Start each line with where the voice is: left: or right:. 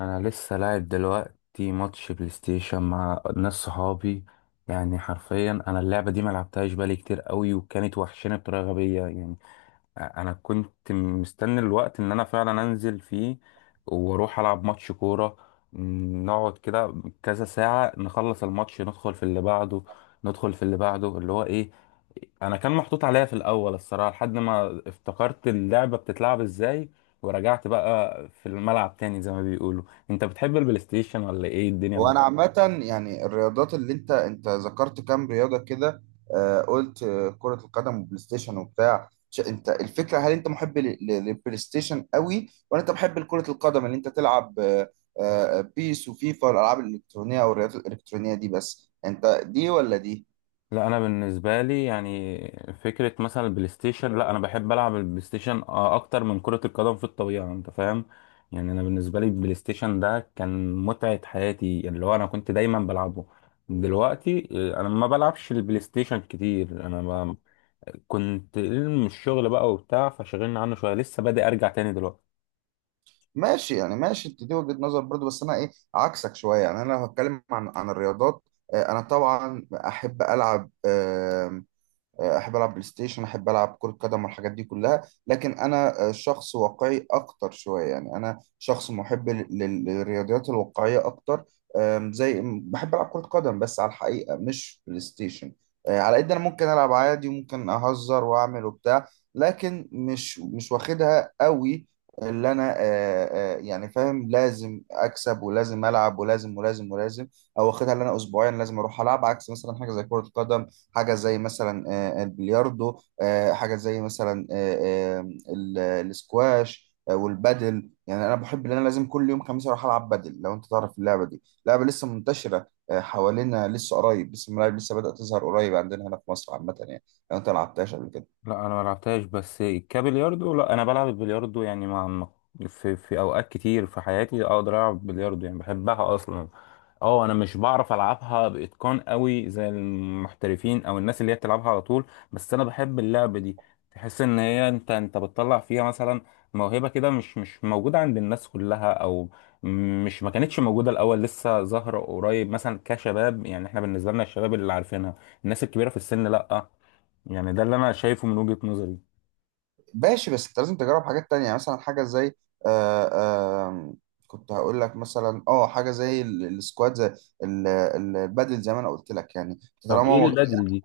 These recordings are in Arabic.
left: انا لسه لاعب دلوقتي ماتش بلاي ستيشن مع ناس صحابي. يعني حرفيا انا اللعبه دي ما لعبتهاش بقالي كتير قوي، وكانت وحشانه بطريقه غبيه يعني. انا كنت مستني الوقت ان انا فعلا انزل فيه واروح العب ماتش كوره. نقعد كده كذا ساعه، نخلص الماتش ندخل في اللي بعده. ندخل في اللي بعده اللي هو ايه؟ انا كان محطوط عليا في الاول الصراحه لحد ما افتكرت اللعبه بتتلعب ازاي، ورجعت بقى في الملعب تاني زي ما بيقولوا. انت بتحب البلاي ستيشن ولا ايه الدنيا؟
right: هو انا عامه يعني الرياضات اللي انت ذكرت كام رياضه كده. آه، قلت كره القدم وبلاي ستيشن وبتاع انت الفكره، هل انت محب للبلاي ستيشن قوي ولا انت محب لكره القدم اللي انت تلعب؟ بيس وفيفا والالعاب الالكترونيه او الرياضات الالكترونيه دي، بس انت دي ولا دي؟
left: لا انا بالنسبه لي يعني فكره مثلا البلاي ستيشن، لا انا بحب العب البلاي ستيشن اكتر من كره القدم في الطبيعه، انت فاهم. يعني انا بالنسبه لي البلاي ستيشن ده كان متعه حياتي، يعني اللي هو انا كنت دايما بلعبه. دلوقتي انا ما بلعبش البلاي ستيشن كتير، كنت من الشغل بقى وبتاع، فشغلنا عنه شويه، لسه بادئ ارجع تاني دلوقتي.
right: ماشي، يعني ماشي، انت دي وجهه نظر برضو، بس انا ايه عكسك شويه. يعني انا لو هتكلم عن الرياضات، انا طبعا احب العب، احب العب بلاي ستيشن، احب العب كرة قدم والحاجات دي كلها. لكن انا شخص واقعي اكتر شوية. يعني انا شخص محب للرياضيات الواقعية اكتر. زي بحب العب كرة قدم بس على الحقيقة، مش بلاي ستيشن. على قد انا ممكن العب عادي، وممكن اهزر واعمل وبتاع، لكن مش واخدها قوي. اللي انا يعني فاهم، لازم اكسب ولازم العب ولازم ولازم ولازم، او واخدها اللي انا اسبوعيا لازم اروح العب. عكس مثلا حاجه زي كره قدم، حاجة زي مثلا البلياردو، حاجة زي مثلا الاسكواش، والبادل. يعني انا بحب ان انا لازم كل يوم خميس اروح العب بادل. لو انت تعرف اللعبة دي، لعبة لسه منتشرة حوالينا لسه قريب، لسه الملاعب لسه بدأت تظهر قريب عندنا هنا في مصر عامة يعني، لو انت ما لعبتهاش قبل كده.
left: لا انا ما لعبتهاش، بس كبلياردو لا انا بلعب البلياردو، يعني في اوقات كتير في حياتي اقدر العب بلياردو، يعني بحبها اصلا. اه انا مش بعرف العبها باتقان قوي زي المحترفين او الناس اللي هي بتلعبها على طول، بس انا بحب اللعبه دي. تحس ان هي انت بتطلع فيها مثلا موهبه كده مش موجوده عند الناس كلها، او مش ما كانتش موجوده الاول، لسه ظاهره قريب مثلا كشباب. يعني احنا بالنسبه لنا الشباب اللي عارفينها، الناس الكبيره في السن لا. يعني ده اللي انا شايفه من وجهة نظري.
right: ماشي، بس انت لازم تجرب حاجات تانية. يعني مثلا حاجة زي آه، آه، كنت هقول لك مثلا اه حاجة زي السكواد، زي البادل، زي ما انا قلت لك يعني.
left: طب
right: طالما
left: ايه
right: ما
left: البدل دي؟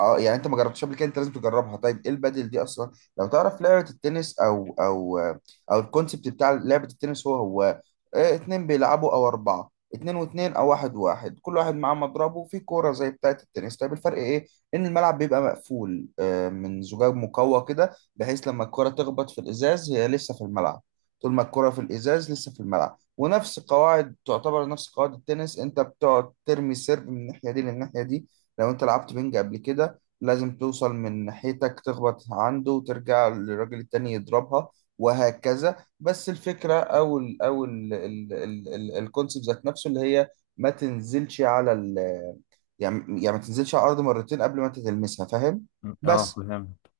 right: اه يعني انت ما جربتش قبل كده، انت لازم تجربها. طيب ايه البادل دي اصلا؟ لو تعرف لعبه التنس، او الكونسبت بتاع لعبه التنس، هو اتنين بيلعبوا او اربعه، اتنين واتنين او واحد واحد، كل واحد معاه مضربه وفي كوره زي بتاعه التنس. طيب الفرق ايه؟ ان الملعب بيبقى مقفول من زجاج مقوى كده، بحيث لما الكوره تخبط في الازاز هي لسه في الملعب. طول ما الكرة في الإزاز لسه في الملعب، ونفس قواعد، تعتبر نفس قواعد التنس. أنت بتقعد ترمي سيرف من الناحية دي للناحية دي. لو أنت لعبت بينج قبل كده، لازم توصل من ناحيتك تخبط عنده وترجع للراجل التاني يضربها، وهكذا. بس الفكرة أو الكونسيبت ذات نفسه اللي هي ما تنزلش على ال يعني ما تنزلش على الأرض مرتين قبل ما أنت تلمسها، فاهم؟
left: اه
right: بس.
left: فهمت.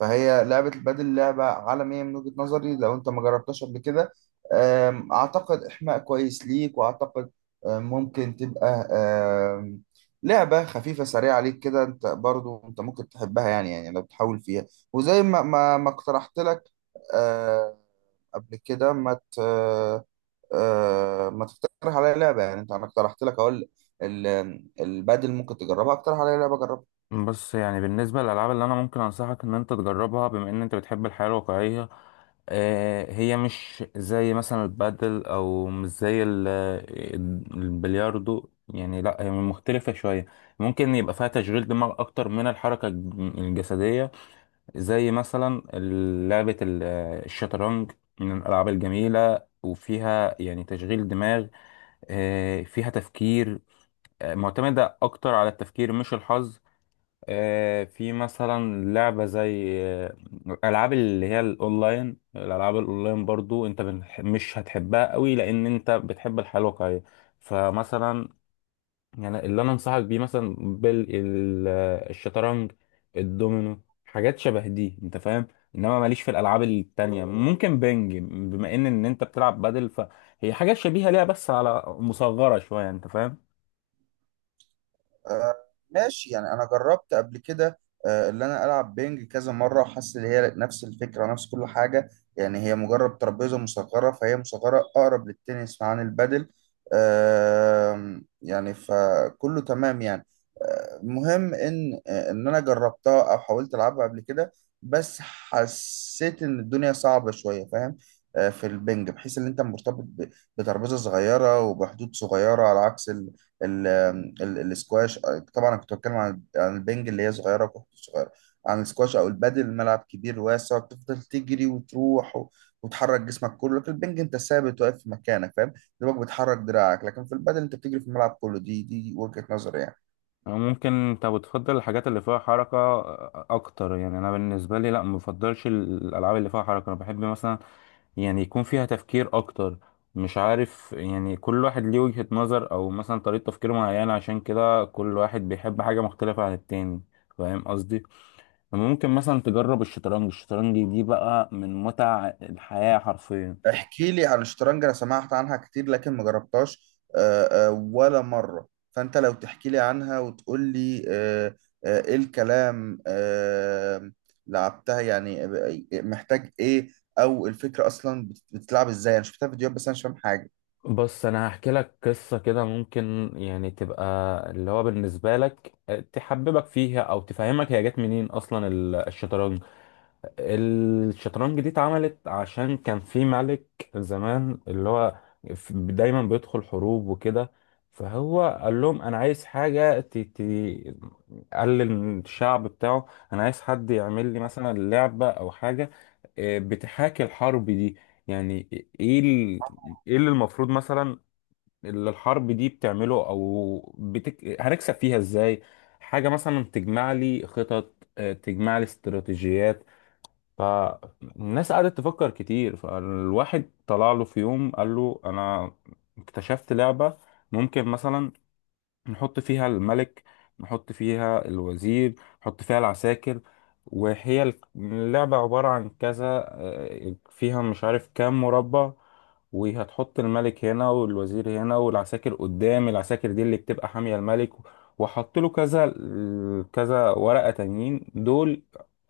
right: فهي لعبة البادل لعبة عالمية من وجهة نظري، لو انت ما جربتهاش قبل كده. اعتقد احماء كويس ليك، واعتقد ممكن تبقى لعبة خفيفة سريعة عليك كده، انت برضو انت ممكن تحبها يعني، يعني لو تحاول فيها. وزي ما ما اقترحت لك أم، قبل كده ما ت... آه، ما تقترح عليا لعبة يعني، انت، انا اقترحت لك، اقول البادل ممكن تجربها، اقترح عليا لعبة جربها.
left: بص، يعني بالنسبة للألعاب اللي أنا ممكن أنصحك إن أنت تجربها، بما إن أنت بتحب الحياة الواقعية، هي مش زي مثلا البادل أو مش زي البلياردو، يعني لأ هي مختلفة شوية. ممكن يبقى فيها تشغيل دماغ أكتر من الحركة الجسدية، زي مثلا لعبة الشطرنج. من الألعاب الجميلة، وفيها يعني تشغيل دماغ، فيها تفكير، معتمدة أكتر على التفكير مش الحظ. في مثلا لعبة زي ألعاب اللي هي الأونلاين، الألعاب الأونلاين برضو أنت مش هتحبها قوي لأن أنت بتحب الحياة الواقعية. فمثلا يعني اللي أنا أنصحك بيه مثلا بالشطرنج، الدومينو، حاجات شبه دي أنت فاهم. انما ماليش في الالعاب التانية. ممكن بنج، بما ان انت بتلعب بدل، فهي حاجات شبيهة ليها بس على مصغرة شوية، انت فاهم.
right: آه، ماشي، يعني انا جربت قبل كده. اللي انا العب بينج كذا مره، وحاسس ان هي نفس الفكره، نفس كل حاجه. يعني هي مجرد ترابيزه مصغره، فهي مصغره اقرب للتنس عن البادل. يعني فكله تمام يعني. مهم ان ان انا جربتها او حاولت العبها قبل كده، بس حسيت ان الدنيا صعبه شويه، فاهم؟ في البنج بحيث ان انت مرتبط بترابيزه صغيره وبحدود صغيره، على عكس ال- السكواش. طبعا انا كنت بتكلم عن البنج اللي هي صغيره وكحه صغيره، عن السكواش او البادل الملعب كبير واسع، بتفضل تجري وتروح وتحرك جسمك كله. لكن البنج انت ثابت واقف في مكانك، فاهم؟ دماغك بتحرك دراعك. لكن في البادل انت بتجري في الملعب كله. دي وجهه نظري يعني.
left: ممكن انت بتفضل الحاجات اللي فيها حركة اكتر. يعني انا بالنسبة لي لا مفضلش الالعاب اللي فيها حركة، انا بحب مثلا يعني يكون فيها تفكير اكتر. مش عارف، يعني كل واحد ليه وجهة نظر او مثلا طريقة تفكير معينة، عشان كده كل واحد بيحب حاجة مختلفة عن التاني، فاهم قصدي. ممكن مثلا تجرب الشطرنج. الشطرنج دي بقى من متع الحياة حرفيا.
right: احكي لي عن الشطرنج، انا سمعت عنها كتير لكن ما جربتهاش ولا مرة. فانت لو تحكي لي عنها وتقول لي ايه الكلام، لعبتها يعني محتاج ايه، او الفكرة اصلا بتتلعب ازاي؟ انا شفتها فيديوهات بس انا مش فاهم حاجة.
left: بص انا هحكي لك قصه كده، ممكن يعني تبقى اللي هو بالنسبه لك تحببك فيها او تفهمك هي جت منين اصلا الشطرنج. الشطرنج دي اتعملت عشان كان في ملك زمان، اللي هو دايما بيدخل حروب وكده. فهو قال لهم انا عايز حاجه قال للشعب بتاعه انا عايز حد يعمل لي مثلا لعبه او حاجه بتحاكي الحرب دي. يعني ايه ايه اللي المفروض مثلا اللي الحرب دي بتعمله، او هنكسب فيها ازاي؟ حاجة مثلا تجمع لي خطط، تجمع لي استراتيجيات. فالناس قعدت تفكر كتير، فالواحد طلع له في يوم قال له انا اكتشفت لعبة ممكن مثلا نحط فيها الملك، نحط فيها الوزير، نحط فيها العساكر، وهي اللعبة عبارة عن كذا، فيها مش عارف كام مربع، وهتحط الملك هنا والوزير هنا والعساكر قدام. العساكر دي اللي بتبقى حامية الملك، وحط له كذا كذا ورقة تانيين دول،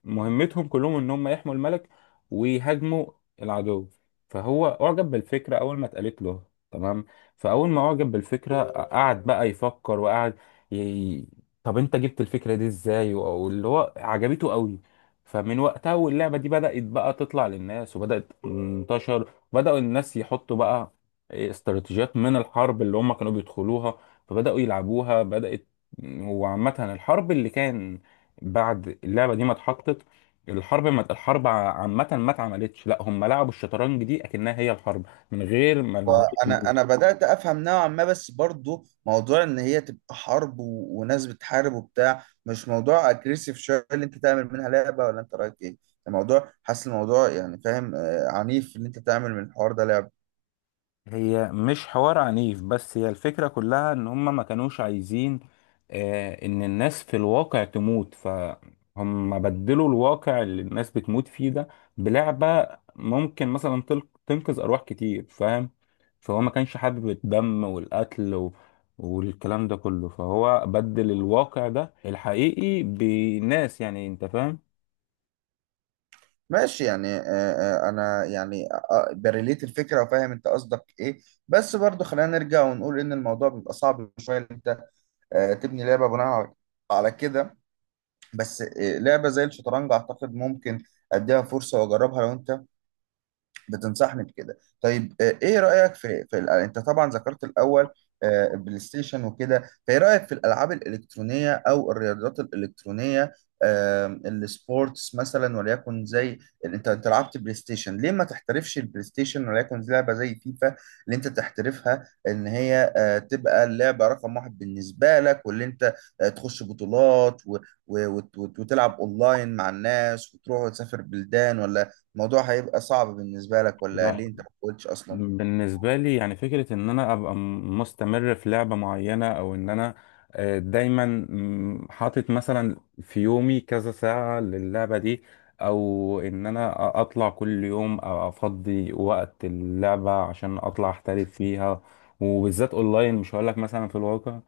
left: مهمتهم كلهم ان هم يحموا الملك ويهاجموا العدو. فهو اعجب بالفكرة اول ما اتقالت له، تمام. فاول ما اعجب بالفكره قعد بقى يفكر، ي... طب انت جبت الفكره دي ازاي؟ واللي هو عجبته قوي. فمن وقتها واللعبه دي بدات بقى تطلع للناس وبدات تنتشر، بداوا الناس يحطوا بقى استراتيجيات من الحرب اللي هم كانوا بيدخلوها، فبداوا يلعبوها بدات. وعامه الحرب اللي كان بعد اللعبه دي ما اتحطت، الحرب عامه ما اتعملتش، لا هم لعبوا الشطرنج دي اكنها هي الحرب من غير ما.
right: وانا بدات افهم نوعا ما، بس برضو موضوع ان هي تبقى حرب وناس بتحارب وبتاع، مش موضوع اجريسيف شويه اللي انت تعمل منها لعبه، ولا انت رايك ايه؟ الموضوع، حاسس الموضوع يعني فاهم آه عنيف، اللي انت تعمل من الحوار ده لعبه.
left: هي مش حوار عنيف، بس هي الفكرة كلها ان هم ما كانوش عايزين ان الناس في الواقع تموت، فهم بدلوا الواقع اللي الناس بتموت فيه ده بلعبة. ممكن مثلا تنقذ ارواح كتير، فاهم. فهو ما كانش حابب الدم والقتل والكلام ده كله، فهو بدل الواقع ده الحقيقي بناس، يعني انت فاهم.
right: ماشي يعني آه آه انا يعني آه آه، بريليت الفكره وفاهم انت قصدك ايه، بس برضو خلينا نرجع ونقول ان الموضوع بيبقى صعب شويه ان انت تبني لعبه بناء على على كده. بس لعبه زي الشطرنج اعتقد ممكن اديها فرصه واجربها، لو انت بتنصحني بكده. طيب ايه رأيك في انت طبعا ذكرت الاول البلاي ستيشن وكده، فايه رأيك في الالعاب الالكترونية او الرياضات الالكترونية؟ السبورتس مثلا، وليكن زي انت لعبت بلاي ستيشن، ليه ما تحترفش البلاي ستيشن، وليكن زي لعبة زي فيفا اللي انت تحترفها، ان هي تبقى اللعبة رقم واحد بالنسبة لك، واللي انت تخش بطولات وتلعب اونلاين مع الناس، وتروح وتسافر بلدان، ولا الموضوع هيبقى صعب بالنسبة لك، ولا
left: لا،
right: ليه انت ما قلتش اصلا؟
left: بالنسبة لي يعني فكرة إن أنا أبقى مستمر في لعبة معينة، أو إن أنا دايما حاطط مثلا في يومي كذا ساعة للعبة دي، أو إن أنا أطلع كل يوم أو أفضي وقت اللعبة عشان أطلع أحترف فيها، وبالذات أونلاين مش هقولك مثلا في الواقع.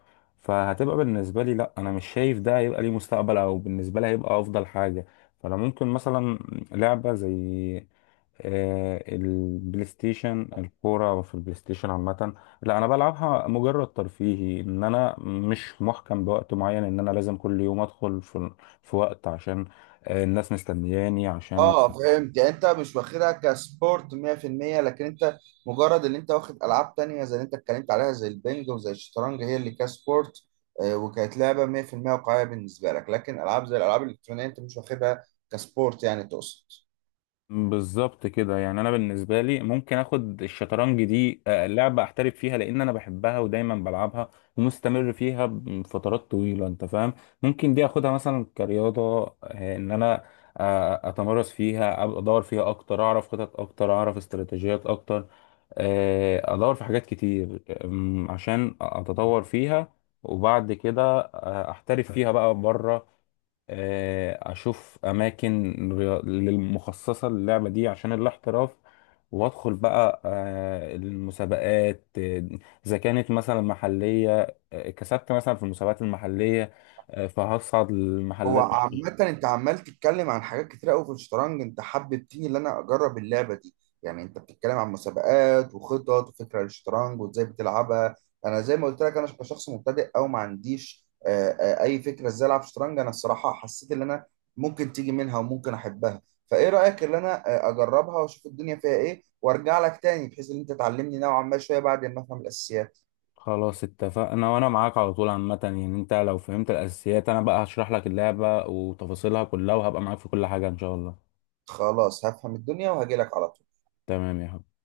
left: فهتبقى بالنسبة لي لأ، أنا مش شايف ده هيبقى ليه مستقبل، أو بالنسبة لي هيبقى أفضل حاجة. فأنا ممكن مثلا لعبة زي البلاي ستيشن، الكورة في البلاي ستيشن عامة، لا أنا بلعبها مجرد ترفيهي، إن أنا مش محكم بوقت معين إن أنا لازم كل يوم أدخل في وقت عشان الناس مستنياني عشان.
right: اه فهمت، يعني انت مش واخدها كسبورت 100% لكن انت مجرد ان انت واخد العاب تانية زي اللي انت اتكلمت عليها، زي البنج وزي الشطرنج، هي اللي كسبورت وكانت لعبة 100% واقعية بالنسبة لك. لكن العاب زي الالعاب الالكترونية انت مش واخدها كسبورت، يعني تقصد.
left: بالظبط كده، يعني انا بالنسبه لي ممكن اخد الشطرنج دي لعبه احترف فيها، لان انا بحبها ودايما بلعبها ومستمر فيها فترات طويله انت فاهم. ممكن دي اخدها مثلا كرياضه، ان انا اتمرس فيها، أبقى ادور فيها اكتر، اعرف خطط اكتر، اعرف استراتيجيات اكتر، ادور في حاجات كتير، عشان اتطور فيها. وبعد كده احترف فيها بقى بره، اشوف اماكن للمخصصه للعبه دي عشان الاحتراف، وادخل بقى المسابقات، اذا كانت مثلا محليه، كسبت مثلا في المسابقات المحليه، فهصعد
right: هو
left: للمحلات دي.
right: عامة انت عمال تتكلم عن حاجات كتير قوي في الشطرنج، انت حببتني ان انا اجرب اللعبة دي. يعني انت بتتكلم عن مسابقات وخطط وفكرة للشطرنج، وازاي بتلعبها. انا زي ما قلت لك، انا كشخص مبتدئ او ما عنديش اي فكرة ازاي العب شطرنج، انا الصراحة حسيت ان انا ممكن تيجي منها وممكن احبها. فايه رأيك ان انا اجربها واشوف الدنيا فيها ايه، وارجع لك تاني بحيث ان انت تعلمني نوعا ما شوية بعد ما افهم الاساسيات.
left: خلاص اتفقنا، وانا معاك على طول عامه. يعني انت لو فهمت الاساسيات، انا بقى هشرح لك اللعبه وتفاصيلها كلها، وهبقى معاك في كل حاجه ان شاء الله.
right: خلاص، هفهم الدنيا وهجي لك على طول.
left: تمام يا حبيبي.